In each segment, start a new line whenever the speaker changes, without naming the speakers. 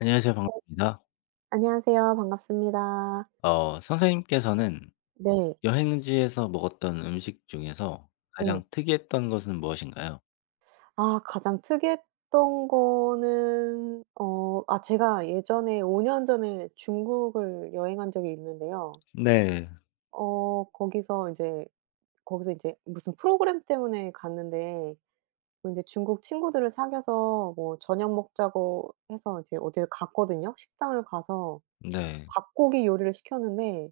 안녕하세요.
네.
반갑습니다.
안녕하세요. 반갑습니다.
선생님께서는
네.
여행지에서 먹었던 음식 중에서 가장
네.
특이했던 것은 무엇인가요?
아 가장 특이했던 거는 아 제가 예전에 5년 전에 중국을 여행한 적이 있는데요.
네.
어 거기서 이제 거기서 이제 무슨 프로그램 때문에 갔는데 뭐제 중국 친구들을 사귀어서 뭐 저녁 먹자고 해서 이제 어를 갔거든요. 식당을 가서
네.
닭고기 요리를 시켰는데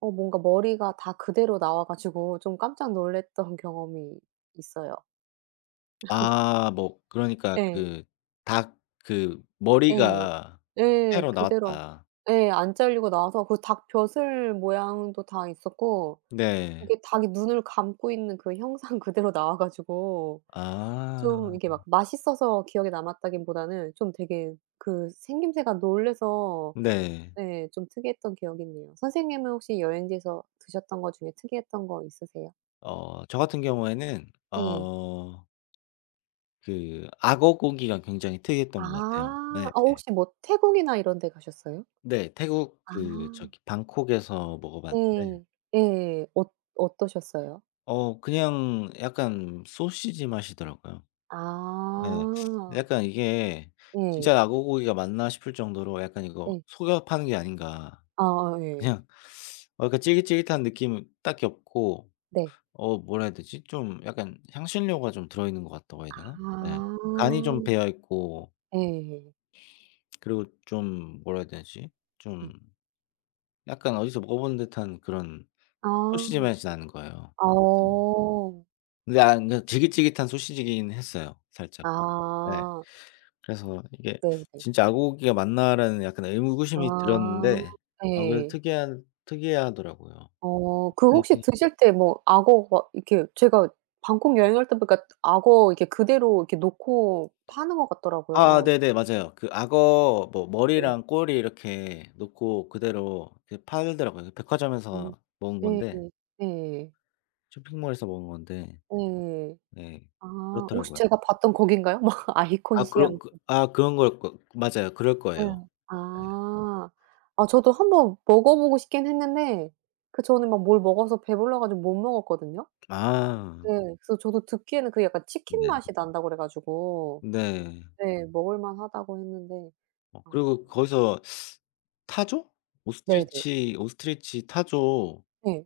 뭔가 머리가 다 그대로 나와 가지고 좀 깜짝 놀랐던 경험이 있어요.
뭐 그러니까
예.
그 닭 그
예.
머리가
예.
회로
그대로
나왔다.
예 안 잘리고 나와서 그 닭 벼슬 모양도 다 있었고
네.
이게 닭이 눈을 감고 있는 그 형상 그대로 나와 가지고 좀
아.
이게 막 맛있어서 기억에 남았다기보다는 좀 되게 그 생김새가 놀라서
네.
예 좀 특이했던 기억이 있네요. 선생님은 혹시 여행지에서 드셨던 거 중에 특이했던 거 있으세요?
저 같은 경우에는
예.
그 악어 고기가 굉장히 특이했던 것 같아요.
아.
네.
어 혹시 뭐 태국이나 이런 데 가셨어요?
네. 태국
아.
그 저기 방콕에서 먹어 봤는데
예. 예. 어 어떠셨어요?
그냥 약간 소시지 맛이더라고요. 예.
아.
약간 이게
예.
'진짜 낙오고기가 맞나?' 싶을 정도로 약간 이거
예.
속여 파는 게 아닌가.
아 예.
그냥 약간 쫄깃쫄깃한 느낌은 딱히 없고
네.
뭐라 해야 되지? 좀 약간 향신료가 좀 들어있는 것 같다고 해야 되나? 예. 간이 좀
아.
배어 있고,
예예.
그리고 좀 뭐라 해야 되지?
네.
좀 약간 어디서 먹어본 듯한 그런 소시지
아.
맛이 나는 거예요. 어.
어.
근데 그러니까 질깃질깃한 소시지긴 했어요 살짝. 예.
아.
그래서 이게
네네.
'진짜 아고기가 맞나?'라는 약간 의구심이
아.
들었는데 그래도
예.
특이한 특이해 하더라고요.
어 그
네
혹시
그
드실 때 뭐 악어 막 이렇게 제가 방콕 여행 할 때 보니까 악어 이렇게 그대로 이렇게 놓고 파는 것 같더라고요.
네네. 맞아요. 그 악어 뭐
네.
머리랑 꼬리 이렇게 놓고 그대로 이렇게 팔더라고요. 그
음.
백화점에서 먹은
예예.
건데,
예예.
쇼핑몰에서 먹은 건데
예.
네
아 혹시
그렇더라고요.
제가 봤던 거긴가요? 막 아이콘 시암
그런 그 그런 걸 거 맞아요. 그럴
예.
거예요. 네.
아. 아 저도 한번 먹어 보고 싶긴 했는데 그전에 막 뭘 먹어서 배불러 가지고 못 먹었거든요.
아.
예. 그래서 저도 듣기에는 그게 약간 치킨
네.
맛이 난다고 그래 가지고
네.
네 먹을 만하다고 했는데 아
그리고 거기서 타조?
네네.
오스트리치 오스트리치 타조
네.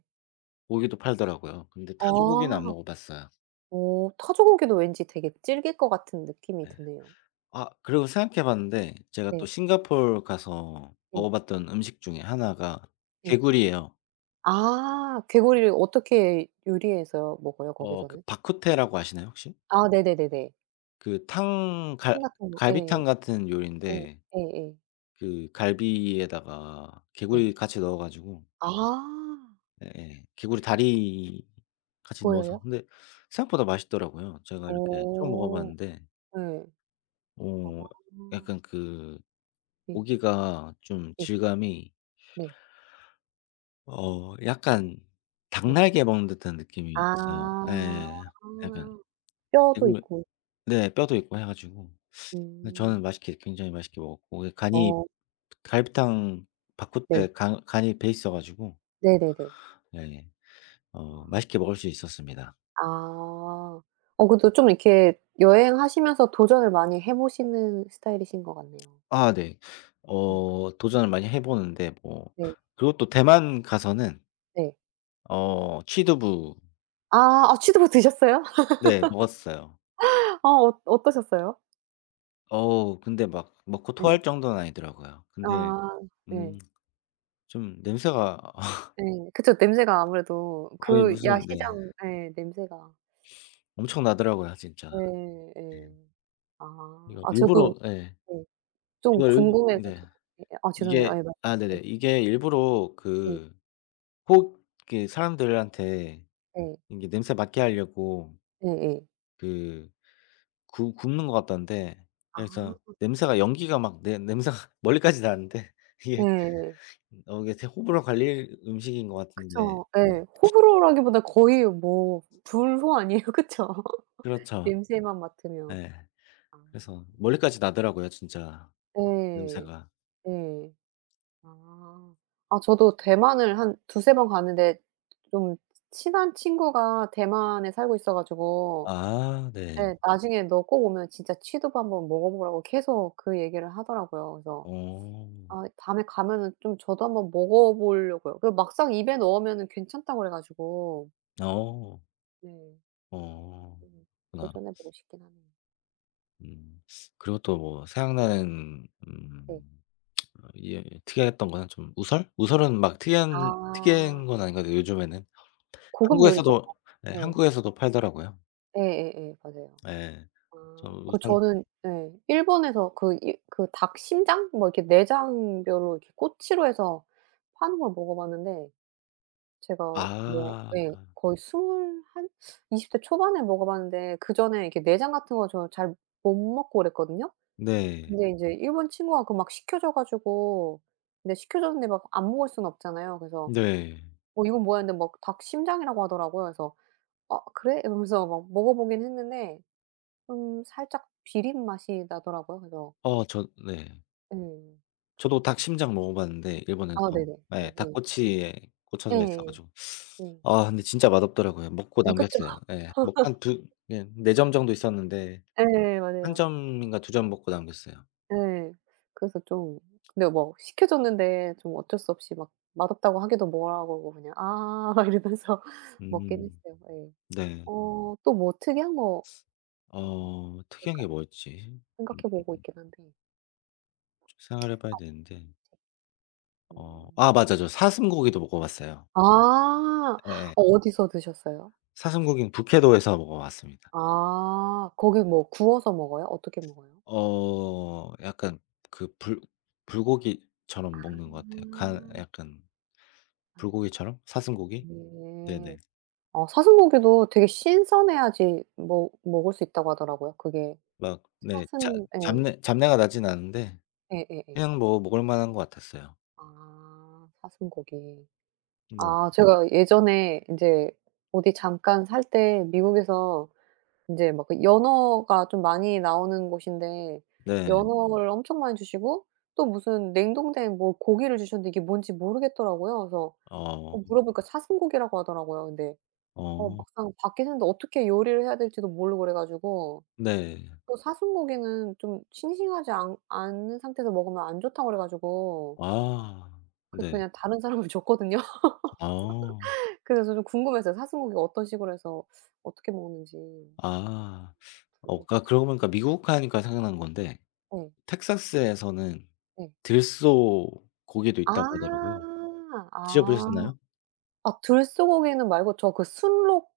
고기도 팔더라고요. 근데 타조 고기는 안
아.
먹어 봤어요.
어 타조고기도 왠지 되게 질길 것 같은 느낌이
네.
드네요.
아 그리고 생각해 봤는데 제가 또
네.
싱가포르 가서 먹어
네
봤던 음식 중에 하나가
네
개구리예요.
아 개구리를 어떻게 요리해서 먹어요
그
거기서는?
바쿠테라고 아시나요, 혹시?
아 네네네네.
그 탕 갈
참 같은 거. 예.
갈비탕 같은
예.
요리인데
예예.
그 갈비에다가
네.
개구리 같이 넣어 가지고
아.
예예. 개구리 다리 같이 넣어서
보여요?
근데 생각보다 맛있더라고요. 제가 이렇게 처음 먹어
어.
봤는데
예. 아.
어 약간 그
예.
고기가 좀
예.
질감이
네.
약간
예.
닭날개 먹는 듯한 느낌이 있어요.
아.
예. 약간
뼈도
개구리
있고.
네 뼈도 있고 해 가지고. 근데
음.
저는 맛있게 굉장히 맛있게 먹었고 예 간이
어
갈비탕
네.
바쿠테 간 간이 배 있어 가지고
네네 네.
예 맛있게 먹을 수 있었습니다.
아. 어 그래도 좀 이렇게 여행하시면서 도전을 많이 해 보시는 스타일이신 것 같네요.
아 네.
음.
도전을 많이 해 보는데 뭐
네.
그리고 또 대만 가서는
네.
취두부.
아. 아 취두부 드셨어요?
네, 먹었어요.
아 어 어떠셨어요?
어우 근데 막 먹고
네.
토할 정도는 아니더라고요. 근데
아. 네.
음 좀 냄새가
예. 그쵸. 냄새가 아무래도
거의
그
무슨 네
야시장 예 냄새가
엄청 나더라고요 진짜.
예
네.
예. 아.
이거
아 저도
일부러 예.
예 좀
이걸 일부
궁금해
네.
가지고 예 아 죄송해요.
이게
예 말씀하세요.
네네. 이게 일부러
예.
그 혹 이렇게 사람들한테
예.
이게 냄새 맡게 하려고
예예.
그 구 굽는 것 같던데,
아.
그래서 냄새가 연기가 막 내 냄새가 멀리까지 나는데 이게
예.
이게 제 호불호 갈릴 음식인 것 같은데.
그쵸.
네.
예. 호불호라기보다 거의 뭐 불호 아니에요. 그쵸?
그렇죠.
냄새만 맡으면.
예.
아.
그래서 멀리까지 나더라고요 진짜
예.
냄새가.
예. 아. 아 저도 대만을 한 두세 번 갔는데 좀 친한 친구가 대만에 살고 있어 가지고
아 네.
예. 나중에 "너 꼭 오면 진짜 취두부 한번 먹어보라."고 계속 그 얘기를 하더라고요. 그래서
어.
아 다음에 가면은 좀 저도 한번 먹어보려고요. 그 막상 입에 넣으면은 괜찮다고 그래 가지고
어.
네.
어.
음
그렇구나.
도전해 보고 싶긴 하네요.
음. 그리고 또 뭐 생각나는
네.
예 특이했던 거는 좀 우설? 우설은 막 특이한
아.
특이한 건 아닌 것 같아요 요즘에는.
고급 요리죠.
한국에서도 네
네.
한국에서도 팔더라고요.
예예예. 맞아요.
예. 저
아. 그
우선
저는 예. 일본에서 그 이 그 닭 심장 뭐 이렇게 내장뼈로 이렇게 꼬치로 해서 파는 걸 먹어봤는데 제가 뭐
아
예 거의 2한이0대 초반에 먹어 봤는데 그전에 이렇게 내장 같은 거 저 잘 못 먹고 그랬거든요.
네.
근데 인제 일본 친구가 그 막 시켜 줘 가지고 근데 시켜 줬는데 막 안 먹을 수는 없잖아요. 그래서
네.
"어 이건 뭐야?" 했는데 막 닭 심장이라고 하더라고요. 그래서 "어 그래?" 이러면서 막 먹어 보긴 했는데 좀 살짝 비린 맛이 나더라고요. 그래서
저 네.
예. 그래서
저도 닭 심장 먹어 봤는데
아
일본에서.
네네.
예.
예예.
닭꼬치에 꽂혀져 있어
예예예.
가지고.
음.
아 근데 진짜 맛없더라고요. 먹고
네 그쵸.
남겼어요. 예. 먹 한 두예4 점 정도 있었는데
예
1
맞아요.
점인가 2점 먹고 남겼어요.
네. 그래서 좀 근데 뭐 시켜 줬는데 좀 어쩔 수 없이 막 맛없다고 하기도 뭐하고 그냥 "아." 막 이러면서 먹긴
음.
했어요. 예.
네.
어 또 뭐 특이한 거가
특이한 게
있을까요?
뭐였지? 음
생각해 보고 있긴 한데.
좀 생각을 해 봐야 되는데.
음.
아 맞아. 저 사슴고기도 먹어 봤어요.
아.
예예.
어 어디서 드셨어요?
사슴고기는 북해도에서 먹어 봤습니다.
아. 거기 뭐 구워서 먹어요? 어떻게 먹어요?
약간 그 불
아.
불고기처럼 먹는 것 같아요. 간 약간
네.
불고기처럼 사슴고기?
네.
네네.
어 사슴고기도 되게 신선해야지 먹 먹을 수 있다고 하더라고요. 그게
막 네 잡
사슴 예.
잡내 잡내가 나진 않은데
예예예.
그냥 뭐 먹을 만한 것 같았어요.
아 사슴고기.
네.
아 제가 예전에 인제 어디 잠깐 살 때 미국에서 인제 막 그 연어가 좀 많이 나오는 곳인데
네.
연어를 엄청 많이 주시고 또 무슨 냉동된 뭐 고기를 주셨는데 이게 뭔지 모르겠더라고요. 그래서
어.
어 물어보니까 사슴고기라고 하더라고요. 근데 어
어.
막상 밖에 샀는데 어떻게 요리를 해야 될지도 모르고 그래 가지고
네.
또 사슴고기는 좀 싱싱하지 않 않은 상태에서 먹으면 안 좋다고 그래 가지고
아.
그래서
네.
그냥 다른 사람을 줬거든요.
어.
그래서 좀 궁금했어요. 사슴고기 어떤 식으로 해서 어떻게 먹는지
아. 그러니까
불고기죠.
그러고 보니까 미국 하니까 생각난 건데
네.
텍사스에서는
네.
들소 고기도 있다고
아.
하더라고요. 드셔
아.
보셨나요?
아 들소고기는 말고 저 그 순록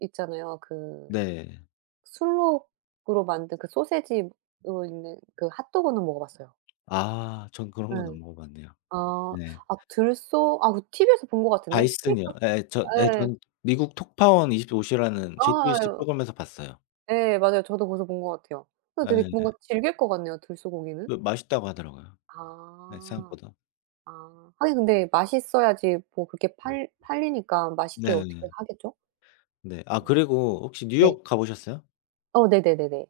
있잖아요. 그
네.
순록으로 만든 그 소세지로 있는 그 핫도그는 먹어 봤어요.
아 전 그런 건
예.
안 먹어 봤네요.
아.
네.
아 들소 아 그 TV에서 본 것 같은데.
바이슨이요.
스테이크
예 저 예
예.
전 미국 톡파원 25 시라는 JTBC
아.
프로그램에서 봤어요.
예 맞아요. 저도 거기서 본 것 같아요. 그래서 되게
예예.
뭔가 질길 것 같네요, 들소고기는.
그 맛있다고 하더라고요. 네
아.
생각보다.
아. 하긴 근데 맛있어야지 뭐 그렇게
음.
팔 팔리니까 맛있게 어떻게
네네.
하겠죠?
네. 아
음
그리고 혹시
네.
뉴욕 가 보셨어요?
어 네네네네.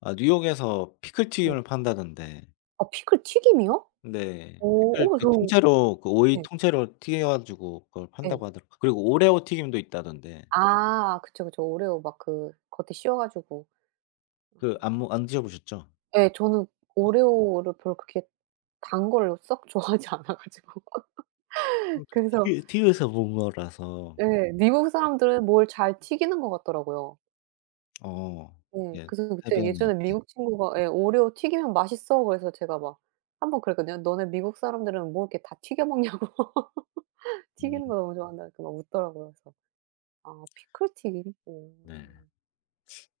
아 뉴욕에서 피클
음.
튀김을 판다던데.
아 피클 튀김이요?
네.
어.
피클
어
그
저
통째로 그 오이
예.
통째로 튀겨 가지고 그걸
예.
판다고 하더라고요. 그리고 오레오 튀김도 있다던데.
아 그쵸, 그쵸. 오레오 막 그 겉에 씌워 가지고.
그 안
음.
모 안 드셔 보셨죠?
예. 저는 오레오를 별로 그렇게 단 거를 썩 좋아하지 않아 가지고.
그러니까
그래서
TV TV에서 본 거라서.
예 미국 사람들은 뭘 잘 튀기는 것 같더라고요.
어.
네.
예.
그래서 그때
해변이요.
예전에
예.
미국 친구가 예 "오레오 튀기면 맛있어." 그래서 제가 막 한 번 그랬거든요. "너네 미국 사람들은 뭐 이렇게 다 튀겨 먹냐고.
음
튀기는 거 너무 좋아한다." 이렇게 막 웃더라고요. 그래서 아 피클 튀김?
네.
음.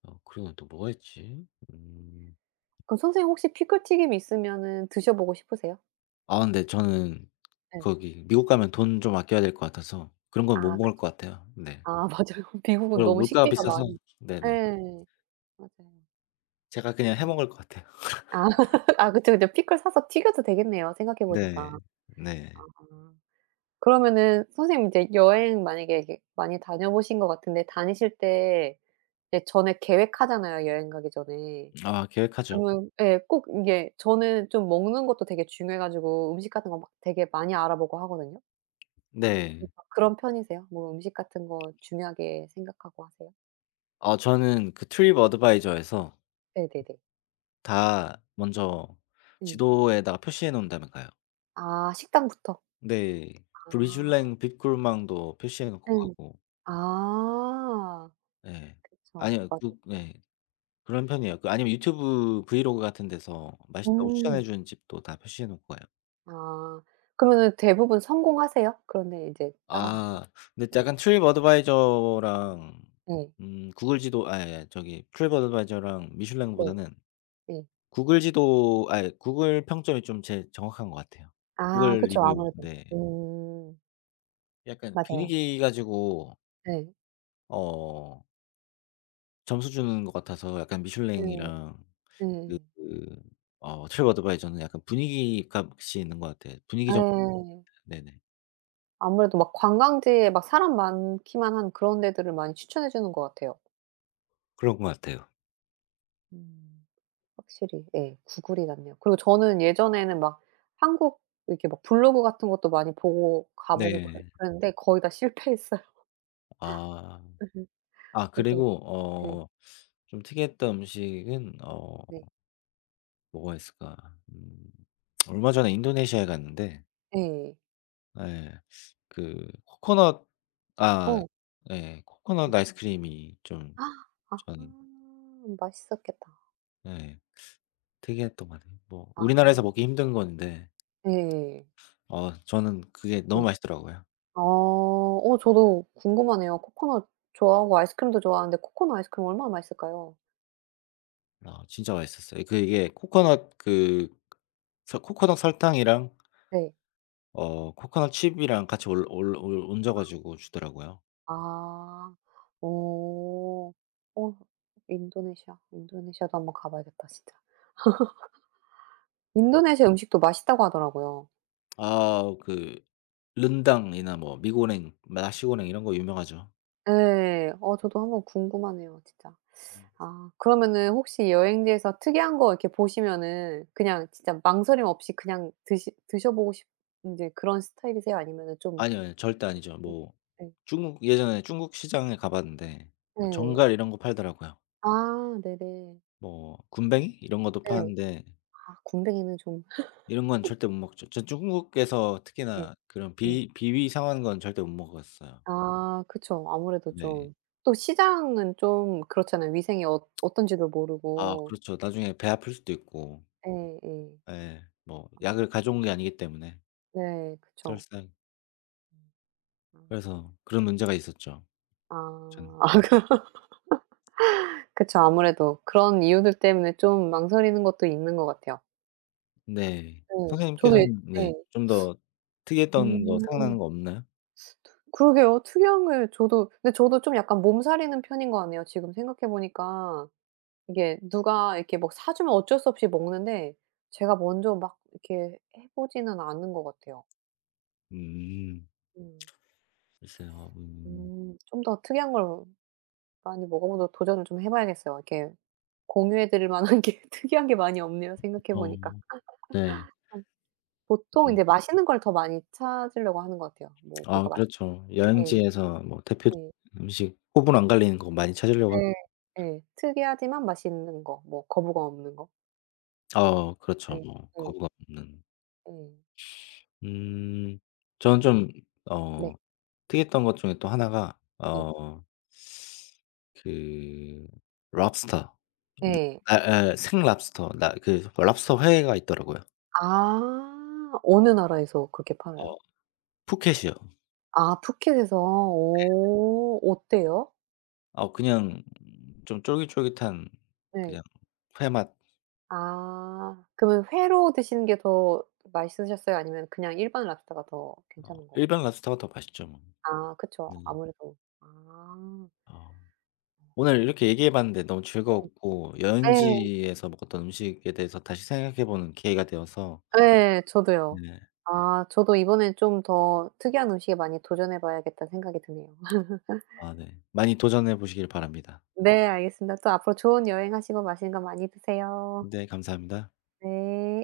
그리고 또 뭐가 있지? 음.
그럼 선생님 혹시 피클 튀김이 있으면은 드셔 보고 싶으세요?
아 근데 저는
예.
거기 미국 가면 돈 좀 아껴야 될 것 같아서 그런 건 못
아 그쵸.
먹을 것 같아요. 네.
아 맞아요. 미국은
그리고
너무
물가가
식비가
비싸서
많이 예.
네네.
맞아요.
제가 그냥 해
음.
먹을 것 같아요.
아. 아 그쵸, 그쵸. 피클 사서 튀겨도 되겠네요, 생각해
네.
보니까. 아.
네.
그러면은 선생님 이제 여행 만약에 이렇게 많이 다녀보신 것 같은데 다니실 때 이제 전에 계획하잖아요, 여행 가기 전에.
아 계획하죠.
그러면 예 꼭 이게 저는 좀 먹는 것도 되게 중요해 가지고 음식 같은 거 막 되게 많이 알아보고 하거든요.
네.
아 그런 편이세요? 뭐 음식 같은 거 중요하게 생각하고 하세요?
저는 그 트립 어드바이저에서
네네네.
다 먼저
예.
지도에다가 표시해 놓은 다음에 가요.
아 식당부터.
네. 그
아
리슐랭 빅굴망도 표시해 놓고
예.
가고
아
네.
그쵸.
아니요.
맞아요.
그 네. 그런 편이에요. 그 아니면 유튜브 브이로그 같은 데서 맛있다고 추천해
음.
주는 집도 다 표시해 놓고 가요.
아 그러면은 대부분 성공하세요? 그런데 이제 따라가셔도.
아 근데
네.
약간 트립 어드바이저랑
예.
구글 지도 아예 예. 저기 트립 어드바이저랑
네.
미슐랭보다는
네.
구글 지도 아이 구글 평점이 좀 제일 정확한 것 같아요.
아
구글
그쵸.
리뷰
아무래도.
네.
음.
약간
맞아요.
분위기 가지고
예.
어 점수 주는 것 같아서 약간
예.
미슐랭이랑
예.
그 트립어드바이저는 약간 분위기 값이 있는 것 같아요. 분위기 정
예.
네네.
아무래도 막 관광지에 막 사람 많기만 한 그런 데들을 많이 추천해 주는 것 같아요.
그런 것 같아요.
음. 확실히 예 구글이 낫네요. 그리고 저는 예전에는 막 한국 이렇게 막 블로그 같은 것도 많이 보고 가 보고
네.
그랬는데 거의 다 실패했어요.
아.
예.
아
그래서
그리고
예.
좀 특이했던 음식은
네.
뭐가 있을까? 음 얼마 전에 인도네시아에 갔는데
예.
예 그 코코넛 아
어.
예
네.
코코넛 아이스크림이 좀
아하.
저는
맛있었겠다.
예 특이했던 것 같아요. 뭐
아.
우리나라에서 먹기 힘든 건데
예
저는 그게
예.
너무 맛있더라고요.
아. 어 저도 궁금하네요. 코코넛 좋아하고 아이스크림도 좋아하는데 코코넛 아이스크림 얼마나 맛있을까요?
아 진짜 맛있었어요. 그 이게 코코넛 그 서 코코넛 설탕이랑
네.
코코넛 칩이랑 같이 올 올 올 얹어 가지고 주더라고요.
아. 어. 어 인도네시아. 인도네시아도 한번 가 봐야겠다 진짜. 인도네시아 음식도 맛있다고 하더라고요.
아 그 른당이나 뭐 미고랭, 나시고랭 이런 거 유명하죠.
예. 어 저도 한번 궁금하네요 진짜. 아 그러면은 혹시 여행지에서 특이한 거 이렇게 보시면은 그냥 진짜 망설임 없이 그냥 드시 드셔 보고 싶 인제 그런 스타일이세요? 아니면은 좀
아니요, 아니요. 절대 아니죠.
좀
뭐
예.
중국 예전에 중국 시장에 가 봤는데 뭐
네.
정갈 이런 거 팔더라고요.
아 네네.
뭐 군뱅이 이런 것도
네.
파는데
아 군뱅이는 좀
이런 건 절대 못 먹죠. 전 중국에서
네.
특히나 그런
네.
비 비위 상한 건 절대 못 먹었어요.
아 그쵸. 아무래도
네.
좀 또 시장은 좀 그렇잖아요. 위생이 어떤지도
아
모르고.
그렇죠. 나중에 배 아플 수도 있고.
예예.
예. 뭐
아무
약을 가져온 게 아니기 때문에
네 그쵸.
설사
아.
그래서 그런 문제가 있었죠. 전
아. 그쵸. 아무래도 그런 이유들 때문에 좀 망설이는 것도 있는 것 같아요.
네.
예. 저도 예
선생님께서는
예.
네 좀 더 특이했던 거
음.
생각나는 거 없나요?
그러게요. 투명을 저도 근데 저도 좀 약간 몸살이는 편인 것 같네요. 지금 생각해 보니까. 이게 누가 이렇게 막 사 주면 어쩔 수 없이 먹는데 제가 먼저 막 이렇게 해 보지는 않는 것 같아요.
음.
음.
글쎄요. 음.
음. 좀 더 특이한 걸 많이 먹어보도 도전을 좀 해 봐야겠어요. 이렇게 공유해 드릴 만한 게 특이한 게 많이 없네요, 생각해
어
보니까.
네.
보통 이
음.
제 맛있는 걸 더 많이 찾으려고 하는 것 같아요. 뭐 뭐가
아
맛있
그렇죠.
예.
여행지에서 뭐 대표적인
예.
음식 호불호 안 갈리는 거 많이 찾으려고 하죠.
예. 예. 특이하지만 맛있는 거. 뭐 거부감 없는 거.
그렇죠.
예.
뭐
예.
거부감 없는.
예.
음. 저는
음.
좀
네.
어 특이했던 것 중에 또 하나가
예.
그 랍스터. 느
예.
아 예 생 랍스터. 나 그 랍스터 회가 있더라고요.
아. 어느 나라에서 그렇게 팔아요?
어. 푸켓이요.
아 푸켓에서. 오. 어때요?
그냥 좀 쫄깃쫄깃한
네.
그냥 회 맛
아. 그러면 회로 드시는 게 더 맛있으셨어요? 아니면 그냥 일반 랍스터가 더 괜찮은 것
일반
같아요?
랍스터가 더 맛있죠 뭐.
아 그쵸.
네.
아무래도. 아.
어
어
오늘
그렇네.
이렇게 얘기해 봤는데 너무 즐거웠고
네
여행지에서 먹었던 음식에 대해서 다시 생각해 보는 기회가 되어서.
네, 저도요.
네.
아 저도 이번엔 좀 더 특이한 음식에 많이 도전해 봐야겠다는 생각이 드네요.
아 네. 많이 도전해 보시길 바랍니다.
네 알겠습니다. 또 앞으로 좋은 여행하시고 맛있는 거 많이 드세요.
네 감사합니다.
네.